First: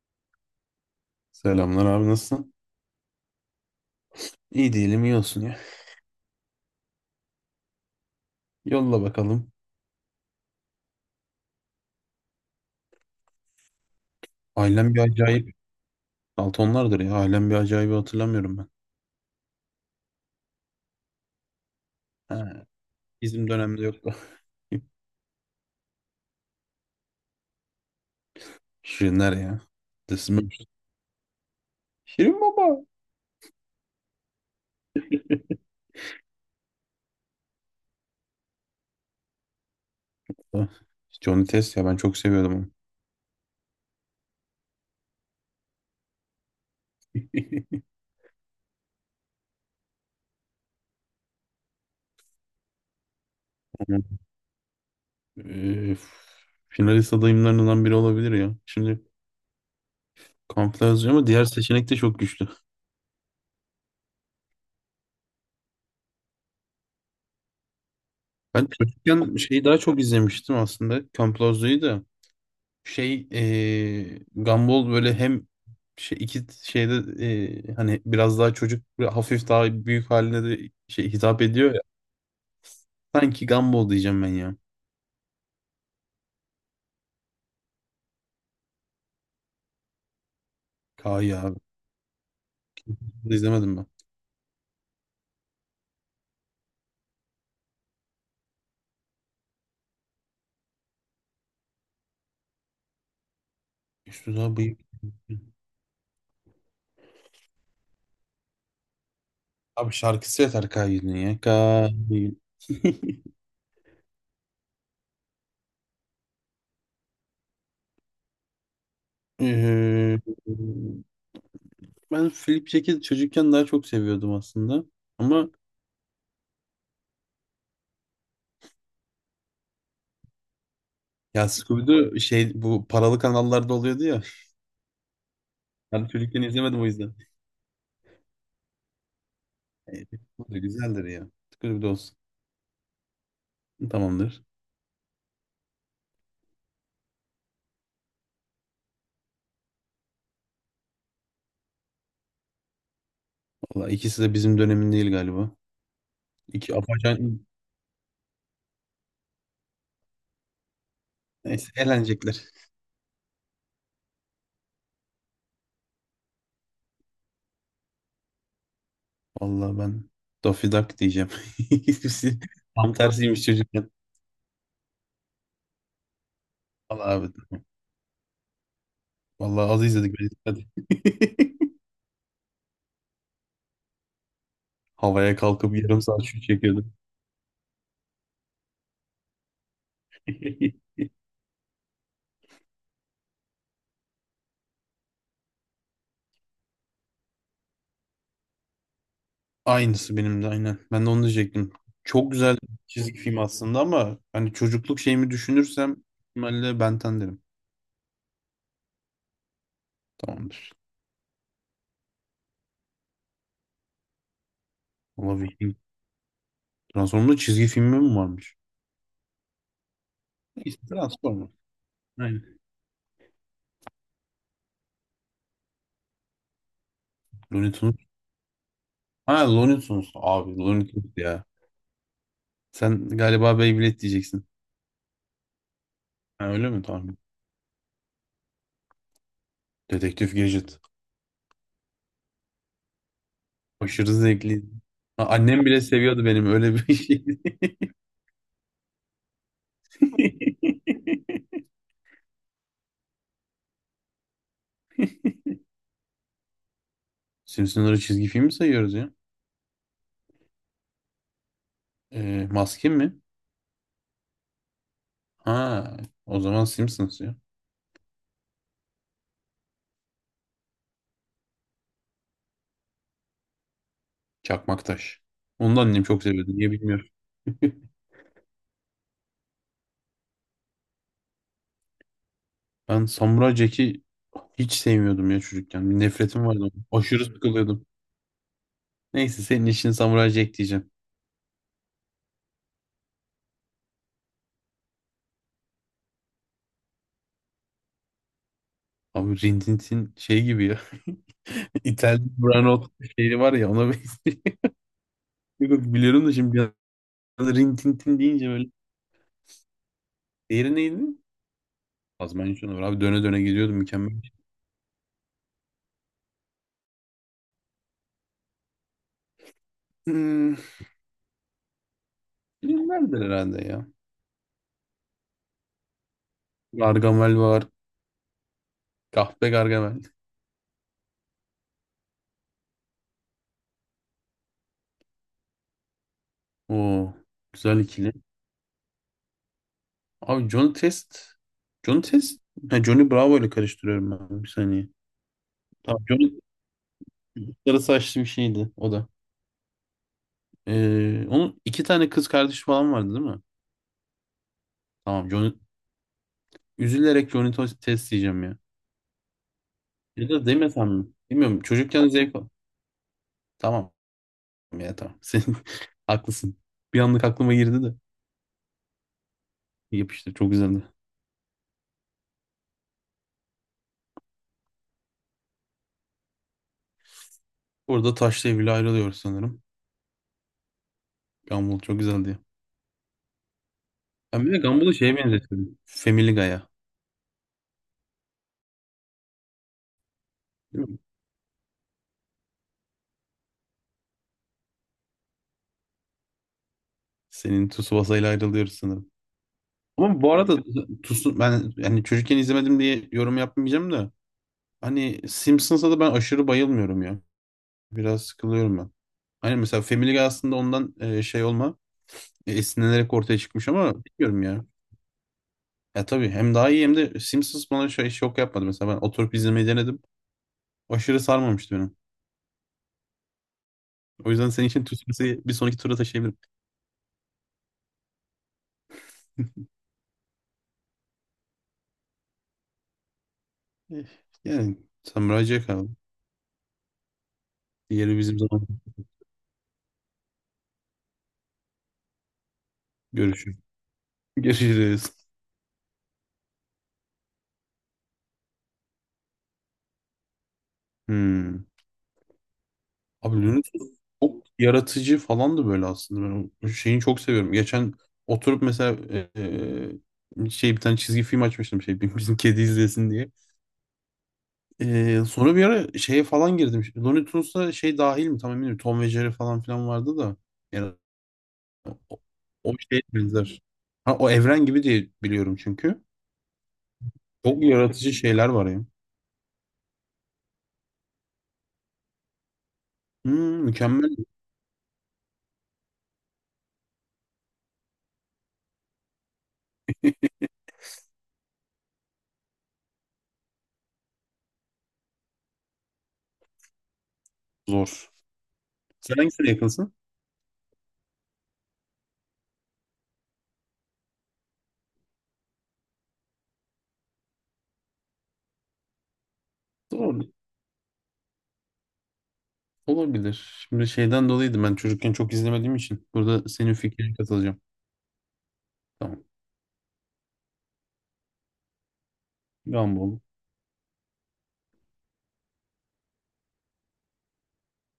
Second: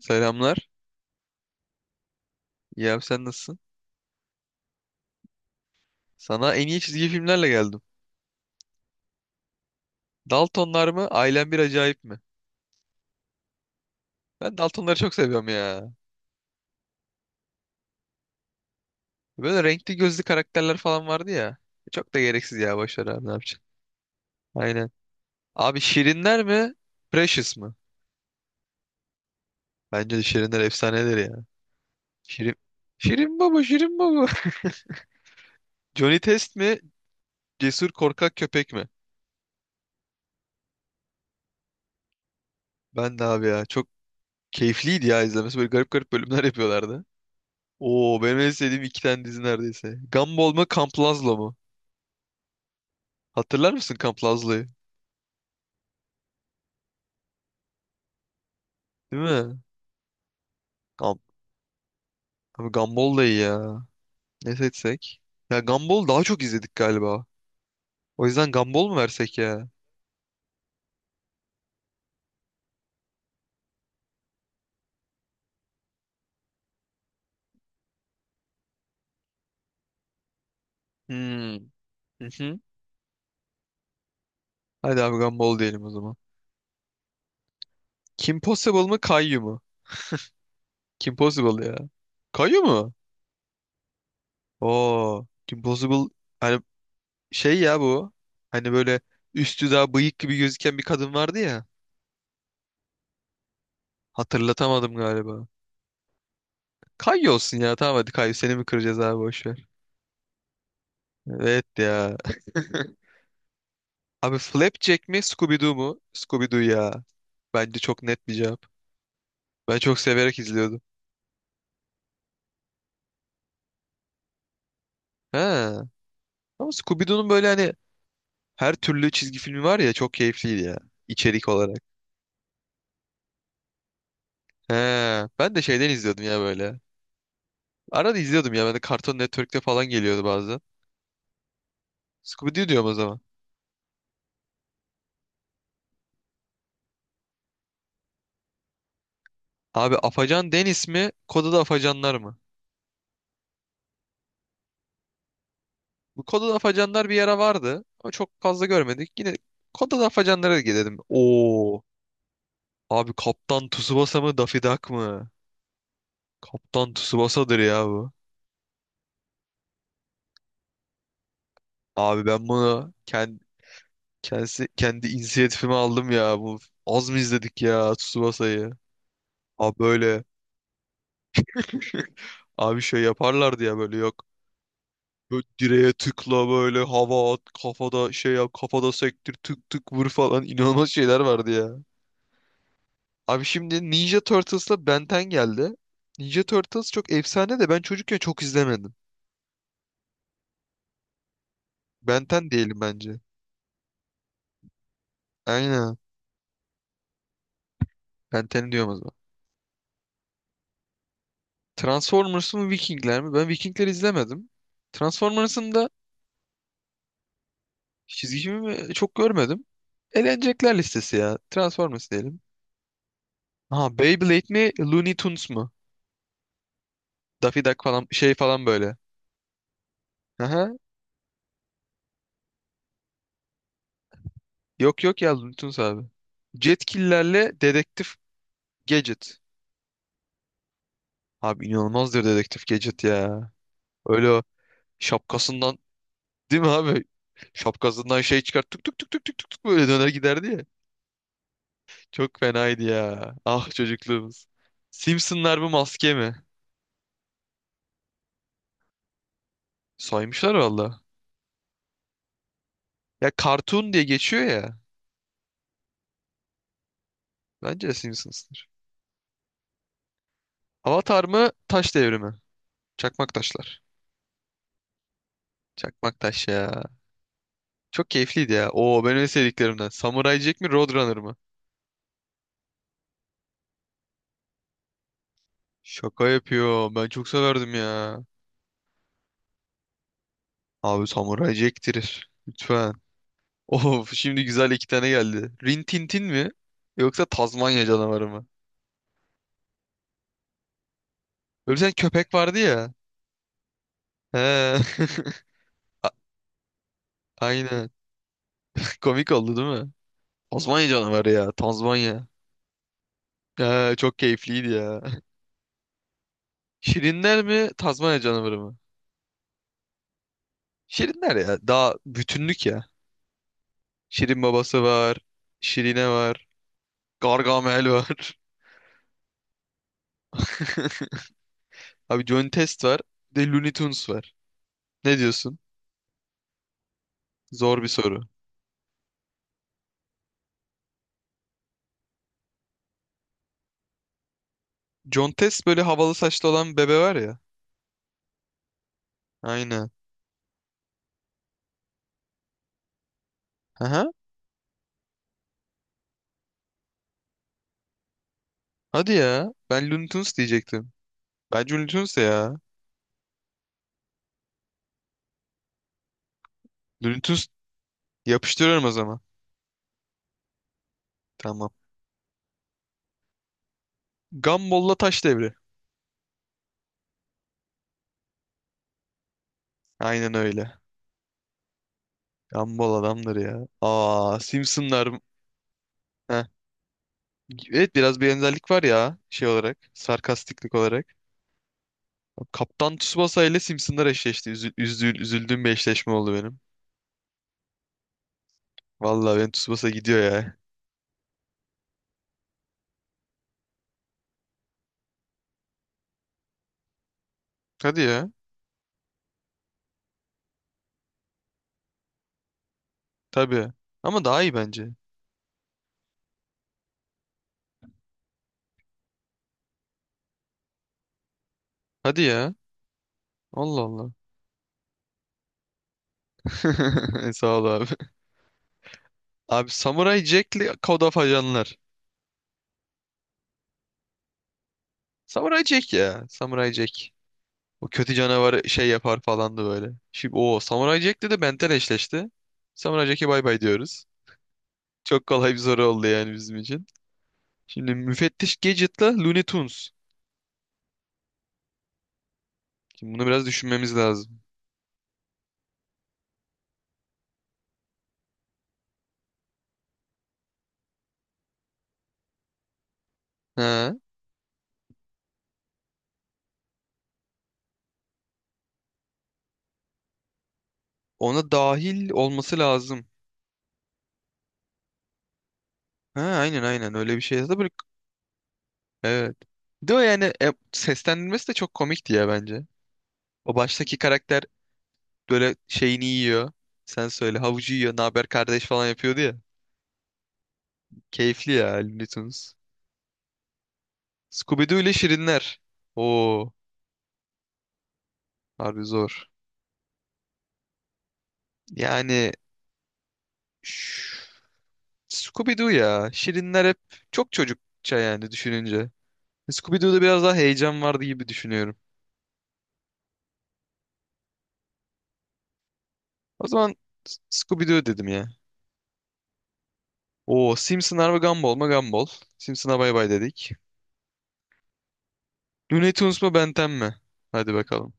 Selamlar. Selamlar abi nasılsın? İyi abi, sen nasılsın? İyi değilim iyi olsun ya. Sana en iyi çizgi filmlerle geldim. Yolla bakalım. Daltonlar mı, ailen bir acayip mi? Ben Ailem Daltonları bir çok seviyorum acayip. ya. Daltonlardır ya. Ailem bir acayibi hatırlamıyorum ben. Böyle renkli gözlü karakterler falan vardı ya. Çok da He, gereksiz ya, boş ver abi, ne bizim yapacaksın? dönemde yoktu. Aynen. Abi, Şirinler mi, Precious mı? Şirinler ya. Bence de Dizimi. Şirinler efsanedir ya. Şirin Şirin... baba. Şirin baba, Şirin baba. Johnny Test mi, cesur korkak köpek mi? Johnny Test ya ben çok seviyordum onu. Ben de abi ya. Çok keyifliydi ya izlemesi. Böyle garip garip bölümler yapıyorlardı. Oo, benim en sevdiğim iki tane dizi neredeyse. Gumball mı, Camp Lazlo mu? Hatırlar mısın Onun, Camp Lazlı'yı? eee, finalist adayımlarından biri olabilir ya. Şimdi Değil mi? Campbell yazıyor Gam ama diğer seçenek de çok güçlü. Abi, Gumball da iyi ya. Ne seçsek? Ya, Gumball daha çok izledik galiba. O yüzden Ben Gumball mu çocukken versek şeyi ya? daha çok izlemiştim aslında. Campbell da. Şey Gumball böyle hem şey, iki şeyde, hani biraz daha çocuk ve hafif daha büyük haline de şey hitap Hmm. ediyor ya. Hı hı. Sanki Gumball diyeceğim ben ya. Hadi abi, Gumball diyelim o zaman. Kim Possible mı, Caillou mu? Kim Kayı abi. Possible ya. Caillou mu? Bunu da izlemedim ben. Oo. Kim Possible, hani şey ya bu. Hani böyle üstü daha bıyık gibi gözüken bir kadın vardı ya. Üstü daha bıyık. Hatırlatamadım galiba. Caillou olsun ya. Tamam, hadi Caillou, seni mi kıracağız abi, boş ver. Abi şarkısı yeter Kayı'nın ya. Evet ya. Kayı. Abi, Flapjack mi, Scooby-Doo mu? Scooby-Doo ya. Bence çok net bir cevap. Ben çok Eee, severek izliyordum. ben Flip Jack'i çocukken daha çok seviyordum aslında. Ama He. Ama Scooby-Doo'nun böyle hani her türlü çizgi filmi var ya, çok keyifliydi ya. İçerik ya olarak. Scooby-Doo şey bu paralı kanallarda oluyordu ya. He. Ben de şeyden Ben izliyordum ya çocukken böyle. izlemedim o yüzden. Arada izliyordum ya. Ben de Cartoon Network'te falan E, geliyordu bu da bazen. güzeldir ya. Scooby-Doo olsun. Scooby-Doo diyorum o zaman. Tamamdır. Abi, Afacan Deniz mi, Koda'da Afacanlar mı? Valla ikisi de bizim dönemin değil galiba. Bu Koda'da İki Afacanlar bir ara apaçan vardı. Ama çok fazla görmedik. Yine Koda'da Afacanlara gidelim. neyse Oo. eğlenecekler. Abi, Kaptan Tsubasa mı, Daffy Duck mı? Kaptan Tsubasa'dır ya bu. Valla ben Daffy Duck diyeceğim. Abi İkisi ben tam bunu tersiymiş çocukken. Kendi inisiyatifime aldım ya. Bu Valla az mı abi. izledik ya Tsubasa'yı? Valla Abi az izledik böyle biz. Hadi. abi şey yaparlardı ya böyle, yok. Havaya Böyle kalkıp direğe yarım saat şut tıkla, böyle çekiyordum. hava at kafada, şey yap kafada, sektir tık tık vur falan inanılmaz şeyler vardı ya. Abi şimdi Ninja Turtles'la Ben 10 geldi. Ninja Turtles çok efsane de ben çocukken çok izlemedim. Aynısı benim de aynen. Ben de onu diyecektim. Ben Çok 10 güzel diyelim çizgi bence. film aslında ama hani çocukluk şeyimi Aynen. düşünürsem ihtimalle Ben 10 derim. Ben 10 diyorum o zaman. Tamamdır. Transformers mı, Vikingler mi? Ben Vikingler izlemedim. Valla Transformers'ın Viking. da Transformers çizgi filmi mi çizgi varmış? filmi çok görmedim. Eğlenecekler Neyse listesi ya. Transformers. Transformers diyelim. Aynen. Ha, Beyblade mi, Looney Tunes mu? Daffy Looney Duck Tunes falan şey falan böyle. Ha Looney Tunes. Abi Aha. Looney Tunes ya. Sen galiba Beyblade diyeceksin. Yok yok ya, Looney Tunes abi. Ha, öyle mi? Tamam. Jetkillerle Dedektif Gadget. Dedektif Gadget. Abi, inanılmazdır Dedektif Gadget ya. Aşırı Öyle o zevkli. Ha, annem şapkasından, bile seviyordu benim değil mi öyle bir abi? şeydi. Şapkasından şey çıkart, tık tık tık tık tık tık tık böyle döner giderdi. Çok fenaydı ya. Ah, çocukluğumuz. Simpsonlar bu, maske mi? Simpsons'ları çizgi film mi sayıyoruz ya? Saymışlar valla. Maskin mi? Ya cartoon diye geçiyor ya. Ha, o zaman Simpsons ya. Bence de Simpsons'tır. Avatar mı? Taş devrimi. Çakmak taşlar. Çakmaktaş. Onu da annem Çakmak çok taş seviyordu. Niye ya. bilmiyorum. Çok keyifliydi ya. Oo, benim en sevdiklerimden. Samurai Jack mi, Roadrunner mı? Ben Samuray Jack'i hiç sevmiyordum ya çocukken. Bir Şaka nefretim vardı. yapıyor. Ben Aşırı çok severdim sıkılıyordum. ya. Neyse senin işin Samuray Jack diyeceğim. Abi, Samurai Jack'tir. Lütfen. Of, şimdi güzel iki tane geldi. Rin Tin Tin mi, yoksa Tazmanya canavarı mı? Abi Rin Tin Tin şey gibi ya. Öyle bir tane İtalyan köpek vardı Brandt ya. şehri var ya ona benziyor. He. Yok, biliyorum da şimdi bir anda Rin Aynen. Tin Tin deyince böyle. Komik oldu, değil mi? Diğeri Tazmanya neydi? canavarı ya. Tazmanya. Azerbaycan var. Abi döne döne gidiyordum Ya, çok mükemmel. keyifliydi ya. Şirinler mi, Tazmanya canavarı mı? Hmm, Şirinler ya. Daha bütünlük ya. filmlerdir herhalde ya. Şirin babası var. Şirine var. Gargamel var. Gargamel var. Kahpe Gargamel. Abi, John Test var. Bir de Looney Tunes var. Ne diyorsun? Oo, güzel Zor bir ikili. soru. Abi Johnny Test. Johnny Test. Ha, Johnny Bravo ile karıştırıyorum ben. Bir saniye. John Test, böyle Tamam, havalı Johnny saçlı olan bebe var ya. sarı saçlı bir şeydi o da. Aynen. Onun iki tane kız kardeşi falan vardı değil mi? Aha. Tamam Johnny. Üzülerek Johnny Test diyeceğim ya. Hadi ya. Ben Looney Ya Tunes da demesem diyecektim. mi? Bilmiyorum. Bence Looney Çocukken Tunes de zevk al- ya. Tamam ya tamam. Sen haklısın. Bir Looney anlık Tunes aklıma girdi de. yapıştırıyorum o zaman. Yapıştı. Çok güzeldi. Tamam. Gumball'la taş devri. Burada taşla evli ayrılıyoruz sanırım. Aynen öyle. Gumball çok güzeldi. Gumball adamdır ya. Aa, Ben bir de Gumball'ı Simpsonlar. şeye benzetiyordum. Family Heh. Guy'a. Evet, biraz bir benzerlik var ya şey olarak, sarkastiklik Değil mi? olarak. Kaptan Tsubasa ile Simpsonlar eşleşti. Üzüldüğüm bir eşleşme oldu benim. Senin Tsubasa ile ayrılıyoruz sanırım. Vallahi benim Tsubasa Ama gidiyor bu arada ya. Tsubasa ben yani çocukken izlemedim diye yorum yapmayacağım da hani Simpsons'a da ben aşırı bayılmıyorum ya. Hadi Biraz ya. sıkılıyorum ben. Hani mesela Family Guy aslında ondan şey olma, esinlenerek ortaya çıkmış Tabii. ama Ama daha bilmiyorum iyi ya. bence. Ya tabii hem daha iyi hem de Simpsons bana şöyle şok yapmadı. Mesela ben oturup izlemeyi denedim. Aşırı sarmamıştı beni. Hadi ya. Allah Allah. O yüzden senin için Tüsmüs'ü bir sonraki tura taşıyabilirim. Sağ ol abi. Abi, Samurai Jack'li Code of Ajanlar. Eh, yani sen Samurai müracaat abi. Jack ya. Samurai Jack. O kötü Diğeri bizim canavar zaman şey yapar falandı böyle. Şimdi o Samuray Jack de eşleşti. Samuray Jack'e bay görüşürüz. bay diyoruz. Görüşürüz. Çok kolay bir soru oldu yani bizim için. Şimdi müfettiş Gadget'la Looney Tunes. Hmm. Şimdi bunu Abi biraz Looney Tunes düşünmemiz lazım. çok yaratıcı falan da böyle aslında. Ben o şeyini çok seviyorum. Geçen oturup mesela e, şey bir tane çizgi film açmıştım şey bizim kedi izlesin diye. Ha, Sonra bir ara şeye falan girdim. Looney Tunes'a şey dahil mi? Tam emin değilim. Tom ve Jerry falan filan vardı da. Yani ona dahil o, olması o şey lazım. benzer. Ha, o evren gibi diye biliyorum çünkü. Ha, aynen aynen öyle bir şey yazdı. Çok Böyle, yaratıcı şeyler var ya. evet. Bir de o yani, e, seslendirmesi de çok komikti ya bence. O Hmm, baştaki mükemmel karakter böyle şeyini yiyor. Sen söyle, havucu yiyor. Ne haber kardeş falan yapıyordu ya. Keyifli ya Looney Tunes. Scooby-Doo ile Şirinler. Oo, zor. harbi Sen zor. hangisine yakınsın? Yani ş- Scooby-Doo ya. Şirinler hep çok çocukça yani düşününce. Scooby-Doo'da biraz Zor daha heyecan vardı gibi düşünüyorum. olabilir. Şimdi şeyden dolayıydı ben çocukken çok izlemediğim için. O Burada zaman senin fikrine katılacağım. Scooby-Doo dedim ya. Tamam. Oo, Simpsonlar mı, Gumball mı? Gumball. Simpson'a bay bay Gumball. dedik. Looney Tunes mu, Ben 10 mi? Hadi bakalım.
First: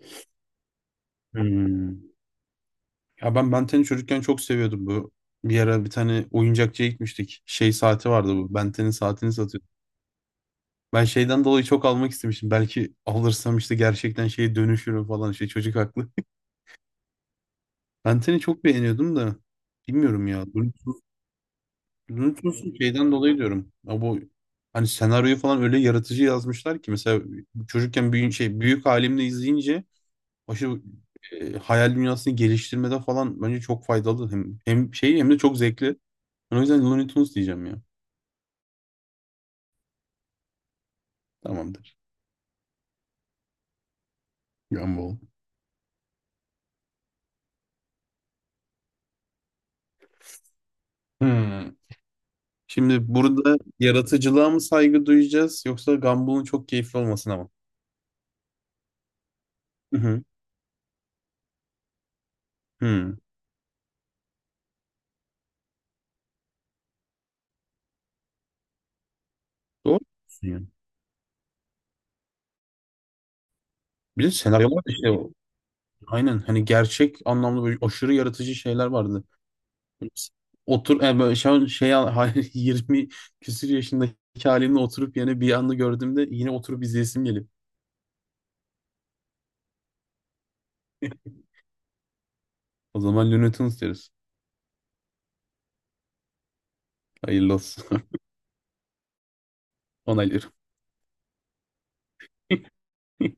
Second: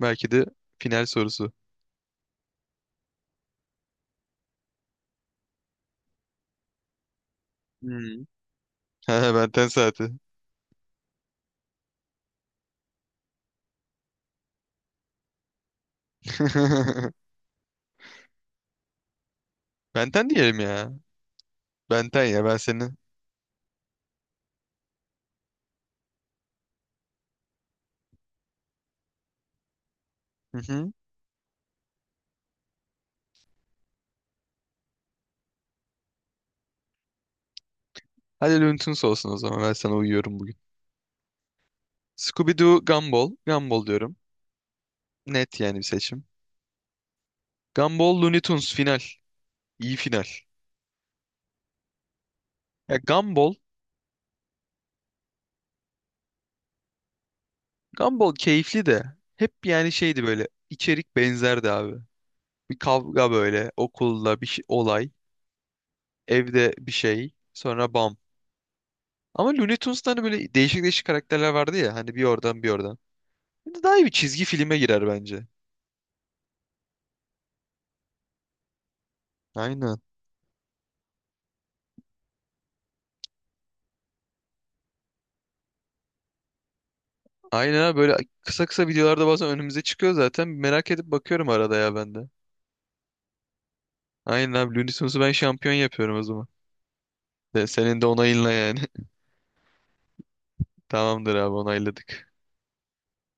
Belki de final sorusu. Hmm. Ya ben Benten'i çocukken çok seviyordum bu. Bir ara bir tane oyuncakçıya gitmiştik. Şey saati Hmm. vardı bu. Benten'in Ha, saatini Ben satıyordu. 10 saati. Ben şeyden dolayı çok almak istemiştim. Belki alırsam işte gerçekten şeye dönüşürüm falan. Şey çocuk haklı. Ben seni çok beğeniyordum da Ben bilmiyorum 10 ya. diyelim ya. Ben 10 ya, ben Bluetooth'un seni. şeyden dolayı diyorum. Ya bu hani senaryoyu falan öyle yaratıcı yazmışlar ki mesela çocukken büyük şey büyük halimle izleyince aşırı hayal dünyasını geliştirmede falan bence çok faydalı. Hem şey hem de çok zevkli. Ben o yüzden Looney Tunes diyeceğim ya. Hadi Loon'tons olsun o zaman. Ben sana uyuyorum bugün. Tamamdır. Scooby-Doo, Gumball. Gumball diyorum. Gumball. Net yani bir seçim. Gumball, Looney Tunes final. İyi final. Hmm. Ya Şimdi Gumball, burada yaratıcılığa mı saygı duyacağız yoksa Gumball'ın çok keyifli olmasına mı? Gumball keyifli de hep yani Hı hı. şeydi böyle, içerik benzerdi abi. Bir Hı. kavga böyle okulda bir şey, olay, evde bir şey, sonra bam. Ama Looney Doğru Tunes'ta hani diyorsun böyle yani. değişik değişik karakterler vardı ya, hani bir oradan bir oradan. Daha iyi bir Bir de çizgi filme senaryolar da girer işte o- bence. aynen hani gerçek anlamda böyle aşırı yaratıcı şeyler vardı. Aynen. Otur böyle şu an şey al- 20 küsür yaşındaki halimle oturup yine bir anda gördüğümde yine oturup izleyesim gelip. Aynen abi, böyle kısa kısa videolarda bazen önümüze çıkıyor zaten. Merak edip bakıyorum arada ya ben de. O zaman Looney Tunes deriz. Aynen abi, Looney Tunes'u ben şampiyon yapıyorum o zaman. Hayırlı De, olsun. senin de onayınla yani. Onaylıyorum. Tamamdır abi, onayladık.